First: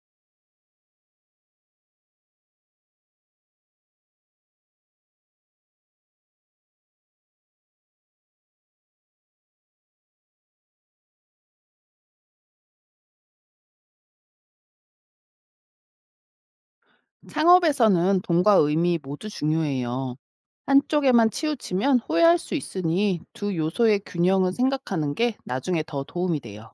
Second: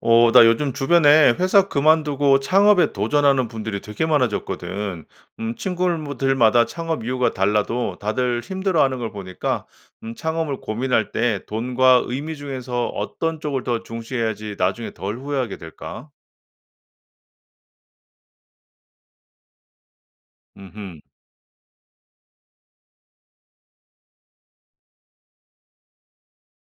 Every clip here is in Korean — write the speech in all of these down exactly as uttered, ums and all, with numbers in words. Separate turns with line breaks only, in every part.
어, 나 요즘 주변에 회사 그만두고 창업에 도전하는 분들이 되게 많아졌거든. 음, 친구들마다 창업 이유가 달라도 다들 힘들어하는 걸 보니까 음, 창업을 고민할 때 돈과 의미 중에서 어떤 쪽을 더 중시해야지 나중에 덜 후회하게 될까?
창업에서는 돈과 의미 모두 중요해요.
음흠.
한쪽에만 치우치면 후회할 수 있으니 두 요소의 균형을 생각하는 게 나중에 더 도움이 돼요.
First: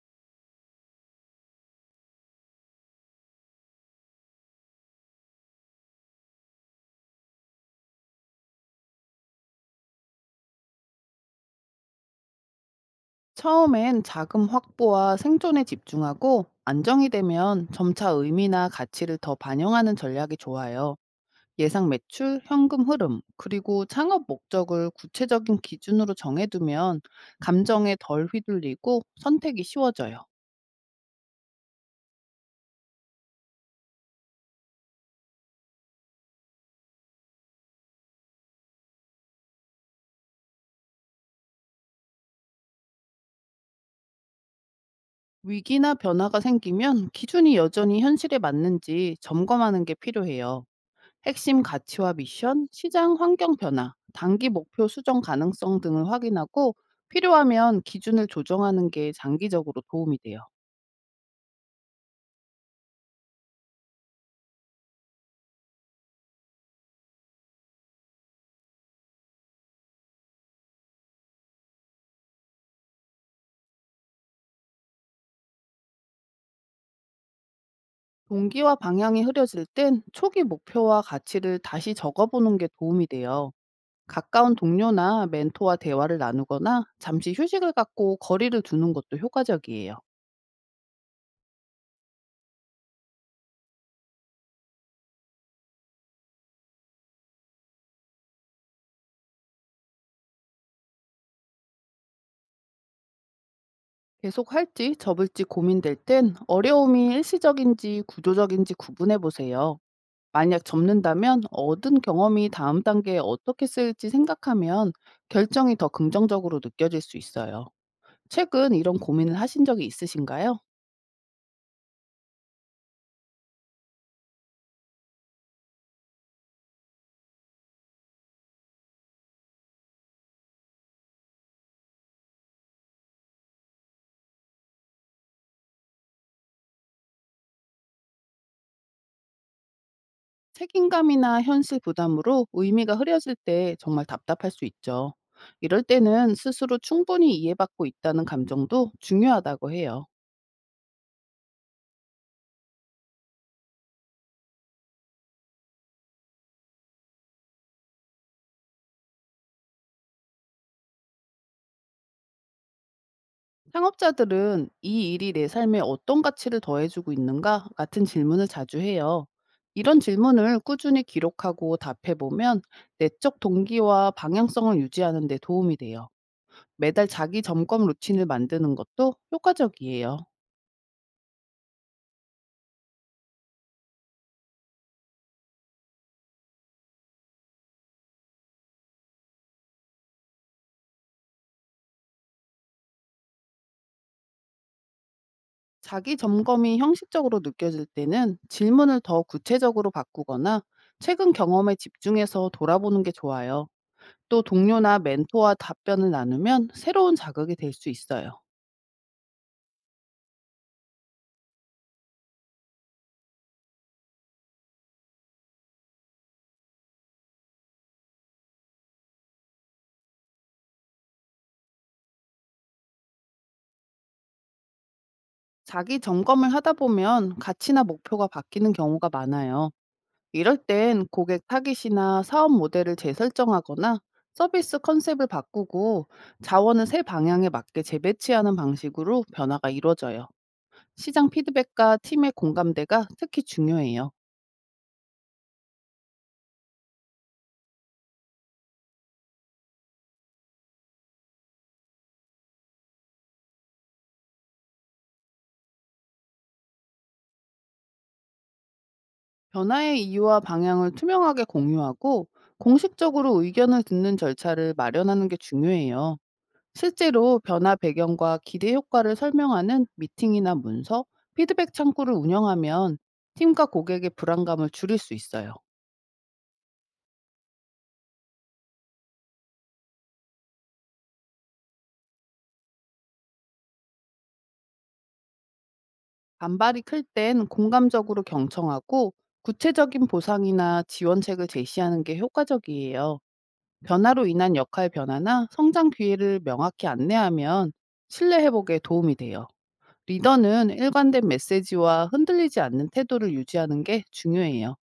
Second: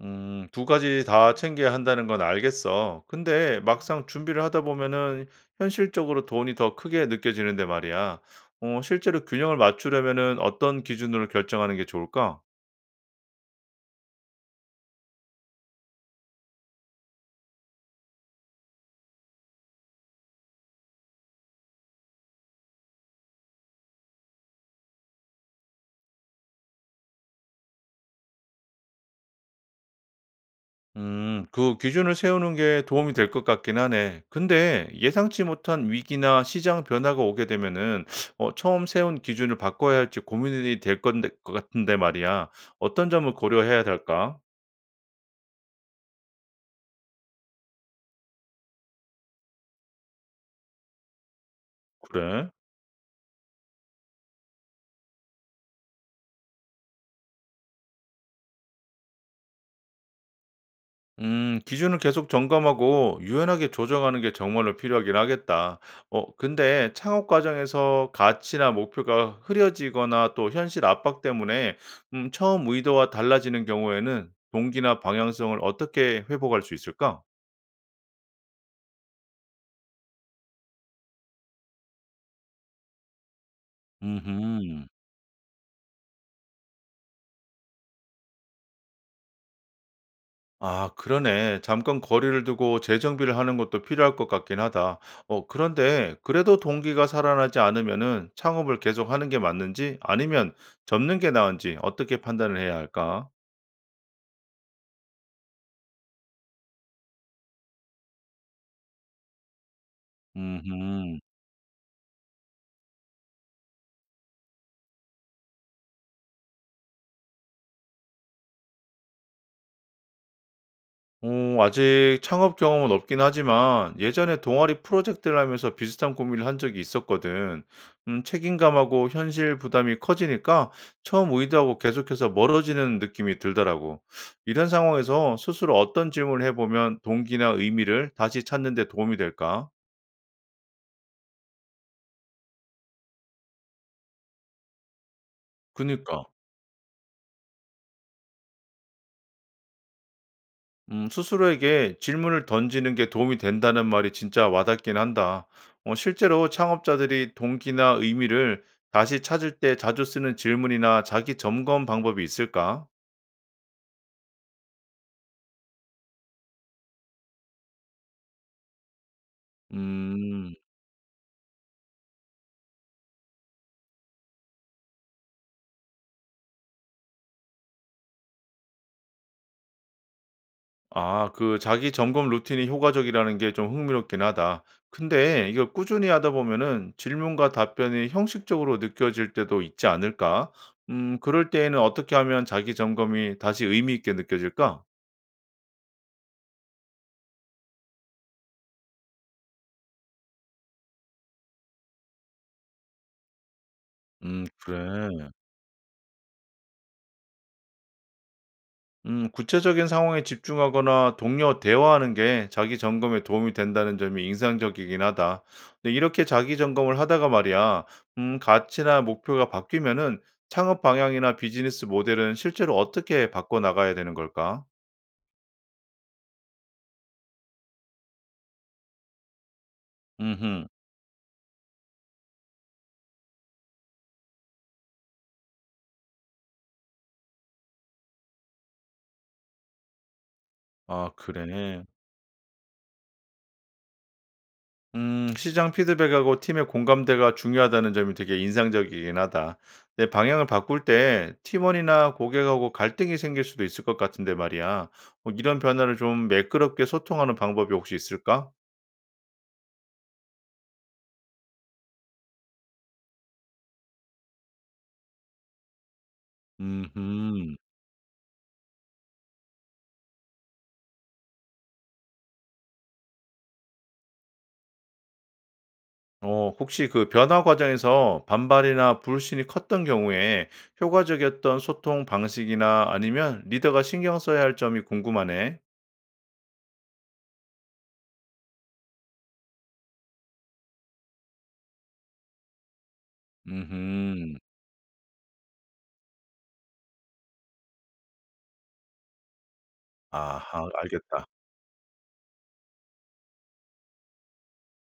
음, 두 가지 다 챙겨야 한다는 건 알겠어. 근데 막상 준비를 하다 보면은 현실적으로 돈이 더 크게 느껴지는데 말이야. 어, 실제로 균형을 맞추려면은 어떤 기준으로 결정하는 게 좋을까?
처음엔 자금 확보와 생존에 집중하고 안정이 되면 점차 의미나 가치를 더 반영하는 전략이 좋아요. 예상 매출, 현금 흐름, 그리고 창업 목적을 구체적인 기준으로 정해두면 감정에 덜 휘둘리고 선택이 쉬워져요.
음, 그 기준을 세우는 게 도움이 될 것 같긴 하네. 근데 예상치 못한 위기나 시장 변화가 오게 되면은 어, 처음 세운 기준을 바꿔야 할지 고민이 될 건데, 것 같은데 말이야. 어떤 점을 고려해야 될까?
위기나 변화가 생기면 기준이 여전히 현실에 맞는지 점검하는 게 필요해요. 핵심 가치와
그래.
미션, 시장 환경 변화, 단기 목표 수정 가능성 등을 확인하고 필요하면 기준을 조정하는 게 장기적으로 도움이 돼요.
음, 기준을 계속 점검하고 유연하게 조정하는 게 정말로 필요하긴 하겠다. 어, 근데 창업 과정에서 가치나 목표가 흐려지거나 또 현실 압박 때문에 음, 처음 의도와 달라지는 경우에는 동기나 방향성을 어떻게 회복할 수 있을까?
동기와 방향이 흐려질 땐 초기 목표와 가치를 다시 적어보는 게 도움이 돼요. 가까운
음
동료나 멘토와 대화를 나누거나 잠시 휴식을 갖고 거리를 두는 것도 효과적이에요.
아, 그러네. 잠깐 거리를 두고 재정비를 하는 것도 필요할 것 같긴 하다. 어, 그런데 그래도 동기가 살아나지 않으면은 창업을 계속 하는 게 맞는지 아니면 접는 게 나은지 어떻게 판단을 해야 할까?
계속 할지 접을지 고민될 땐 어려움이 일시적인지 구조적인지 구분해 보세요. 만약
음.
접는다면 얻은 경험이 다음 단계에 어떻게 쓰일지 생각하면 결정이 더 긍정적으로 느껴질 수 있어요. 최근 이런 고민을 하신 적이 있으신가요?
어 아직 창업 경험은 없긴 하지만 예전에 동아리 프로젝트를 하면서 비슷한 고민을 한 적이 있었거든. 음, 책임감하고 현실 부담이 커지니까 처음 의도하고 계속해서 멀어지는 느낌이 들더라고. 이런 상황에서 스스로 어떤 질문을 해보면 동기나 의미를 다시 찾는 데 도움이 될까?
책임감이나 현실 부담으로 의미가 흐려질 때 정말 답답할 수 있죠. 이럴
그니까.
때는 스스로 충분히 이해받고 있다는 감정도 중요하다고 해요.
음, 스스로에게 질문을 던지는 게 도움이 된다는 말이 진짜 와닿긴 한다. 어, 실제로 창업자들이 동기나 의미를 다시 찾을 때 자주 쓰는 질문이나 자기 점검 방법이 있을까?
창업자들은 "이 일이 내 삶에 어떤 가치를 더해주고 있는가?" 같은 질문을 자주 해요. 이런
음,
질문을 꾸준히 기록하고 답해보면 내적 동기와 방향성을 유지하는 데 도움이 돼요. 매달 자기 점검 루틴을 만드는 것도 효과적이에요.
아, 그 자기 점검 루틴이 효과적이라는 게 좀 흥미롭긴 하다. 근데 이거 꾸준히 하다 보면은 질문과 답변이 형식적으로 느껴질 때도 있지 않을까? 음, 그럴 때에는 어떻게 하면 자기 점검이 다시 의미 있게 느껴질까?
자기 점검이 형식적으로 느껴질 때는 질문을 더 구체적으로 바꾸거나 최근 경험에 집중해서 돌아보는 게 좋아요. 또
음,
동료나
그래.
멘토와 답변을 나누면 새로운 자극이 될 수 있어요.
음, 구체적인 상황에 집중하거나 동료 대화하는 게 자기 점검에 도움이 된다는 점이 인상적이긴 하다. 근데 이렇게 자기 점검을 하다가 말이야, 음, 가치나 목표가 바뀌면은 창업 방향이나 비즈니스 모델은 실제로 어떻게 바꿔 나가야 되는 걸까?
자기 점검을 하다 보면 가치나 목표가 바뀌는 경우가 많아요. 이럴
음,
땐 고객 타깃이나 사업 모델을 재설정하거나 서비스 컨셉을 바꾸고 자원을 새 방향에 맞게 재배치하는 방식으로 변화가 이루어져요.
아,
시장
그래.
피드백과 팀의 공감대가 특히 중요해요.
음, 시장 피드백하고 팀의 공감대가 중요하다는 점이 되게 인상적이긴 하다. 내 방향을 바꿀 때 팀원이나 고객하고 갈등이 생길 수도 있을 것 같은데 말이야. 뭐 이런 변화를 좀 매끄럽게 소통하는 방법이 혹시 있을까?
변화의 이유와 방향을 투명하게 공유하고 공식적으로 의견을 듣는 절차를 마련하는 게 중요해요. 실제로
음,
변화 배경과 기대 효과를 설명하는 미팅이나 문서, 피드백 창구를 운영하면 팀과 고객의 불안감을 줄일 수 있어요.
어, 혹시 그 변화 과정에서 반발이나 불신이 컸던 경우에 효과적이었던 소통 방식이나 아니면 리더가 신경 써야 할 점이 궁금하네.
반발이 클 땐 공감적으로 경청하고 구체적인 보상이나 지원책을 제시하는 게 효과적이에요. 변화로
음,
인한 역할 변화나 성장 기회를 명확히 안내하면 신뢰 회복에 도움이 돼요.
아하,
리더는
알겠다.
일관된 메시지와 흔들리지 않는 태도를 유지하는 게 중요해요.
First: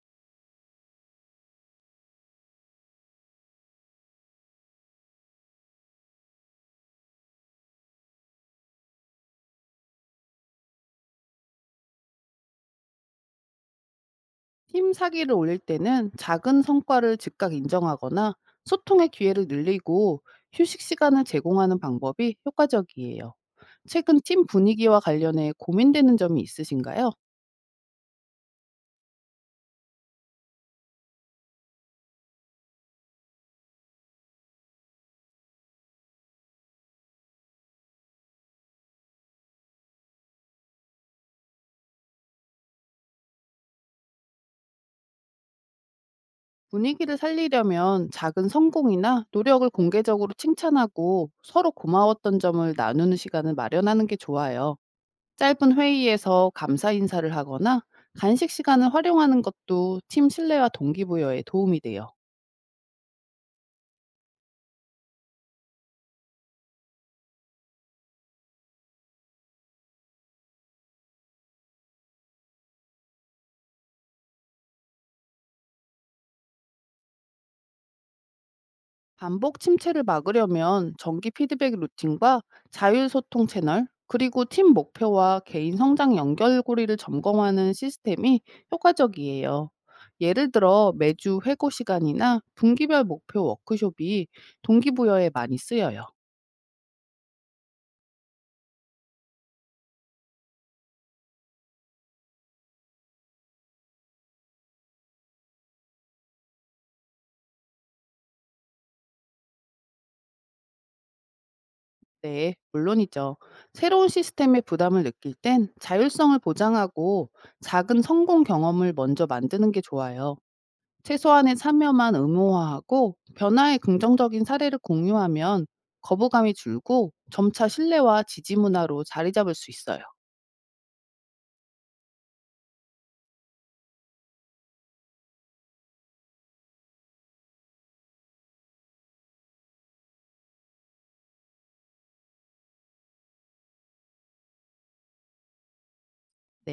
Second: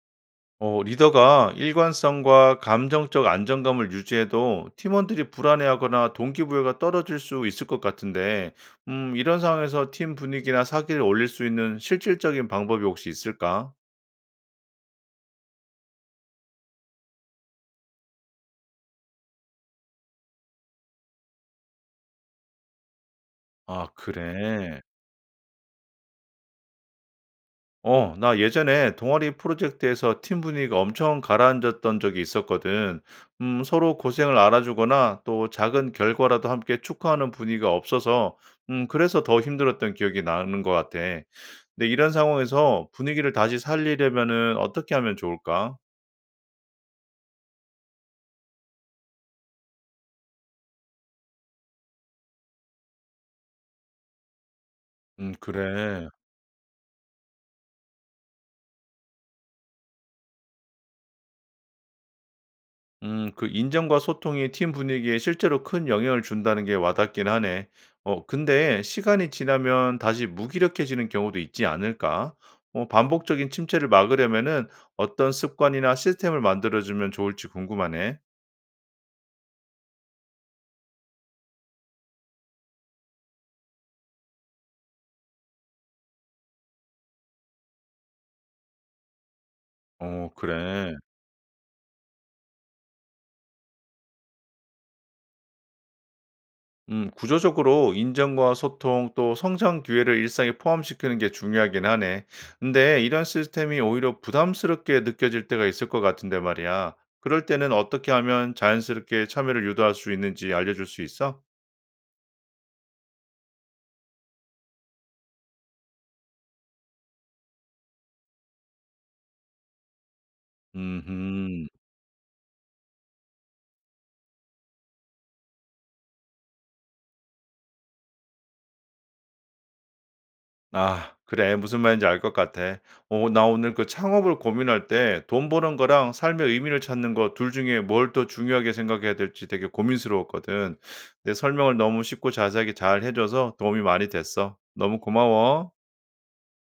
어, 리더가 일관성과 감정적 안정감을 유지해도 팀원들이 불안해하거나 동기부여가 떨어질 수 있을 것 같은데, 음, 이런 상황에서 팀 분위기나 사기를 올릴 수 있는 실질적인 방법이 혹시 있을까?
팀 사기를 올릴 때는 작은 성과를 즉각 인정하거나 소통의 기회를 늘리고 휴식 시간을 제공하는 방법이 효과적이에요.
아,
최근 팀
그래.
분위기와 관련해 고민되는 점이 있으신가요?
어, 나 예전에 동아리 프로젝트에서 팀 분위기가 엄청 가라앉았던 적이 있었거든. 음, 서로 고생을 알아주거나 또 작은 결과라도 함께 축하하는 분위기가 없어서, 음, 그래서 더 힘들었던 기억이 나는 것 같아. 근데 이런 상황에서 분위기를 다시 살리려면은 어떻게 하면 좋을까?
분위기를 살리려면 작은 성공이나 노력을 공개적으로 칭찬하고 서로 고마웠던 점을 나누는 시간을 마련하는 게 좋아요.
음,
짧은
그래.
회의에서 감사 인사를 하거나 간식 시간을 활용하는 것도 팀 신뢰와 동기부여에 도움이 돼요.
음, 그 인정과 소통이 팀 분위기에 실제로 큰 영향을 준다는 게 와닿긴 하네. 어, 근데 시간이 지나면 다시 무기력해지는 경우도 있지 않을까? 어, 반복적인 침체를 막으려면은 어떤 습관이나 시스템을 만들어주면 좋을지 궁금하네.
반복 침체를 막으려면 정기 피드백 루틴과 자율소통 채널, 그리고 팀 목표와 개인 성장 연결고리를 점검하는 시스템이 효과적이에요.
어,
예를 들어
그래.
매주 회고 시간이나 분기별 목표 워크숍이 동기부여에 많이 쓰여요.
음, 구조적으로 인정과 소통 또 성장 기회를 일상에 포함시키는 게 중요하긴 하네. 근데 이런 시스템이 오히려 부담스럽게 느껴질 때가 있을 것 같은데 말이야. 그럴 때는 어떻게 하면 자연스럽게 참여를 유도할 수 있는지 알려줄 수 있어?
네, 물론이죠. 새로운 시스템의 부담을 느낄 땐 자율성을 보장하고 작은 성공 경험을 먼저 만드는 게 좋아요. 최소한의
음
참여만 의무화하고 변화의 긍정적인 사례를 공유하면 거부감이 줄고 점차 신뢰와 지지 문화로 자리 잡을 수 있어요. 네.
아 그래. 무슨 말인지 알 것 같아. 어 나 오늘 그 창업을 고민할 때 돈 버는 거랑 삶의 의미를 찾는 거 둘 중에 뭘 더 중요하게 생각해야 될지 되게 고민스러웠거든. 내 설명을 너무 쉽고 자세하게 잘 해 줘서 도움이 많이 됐어. 너무 고마워.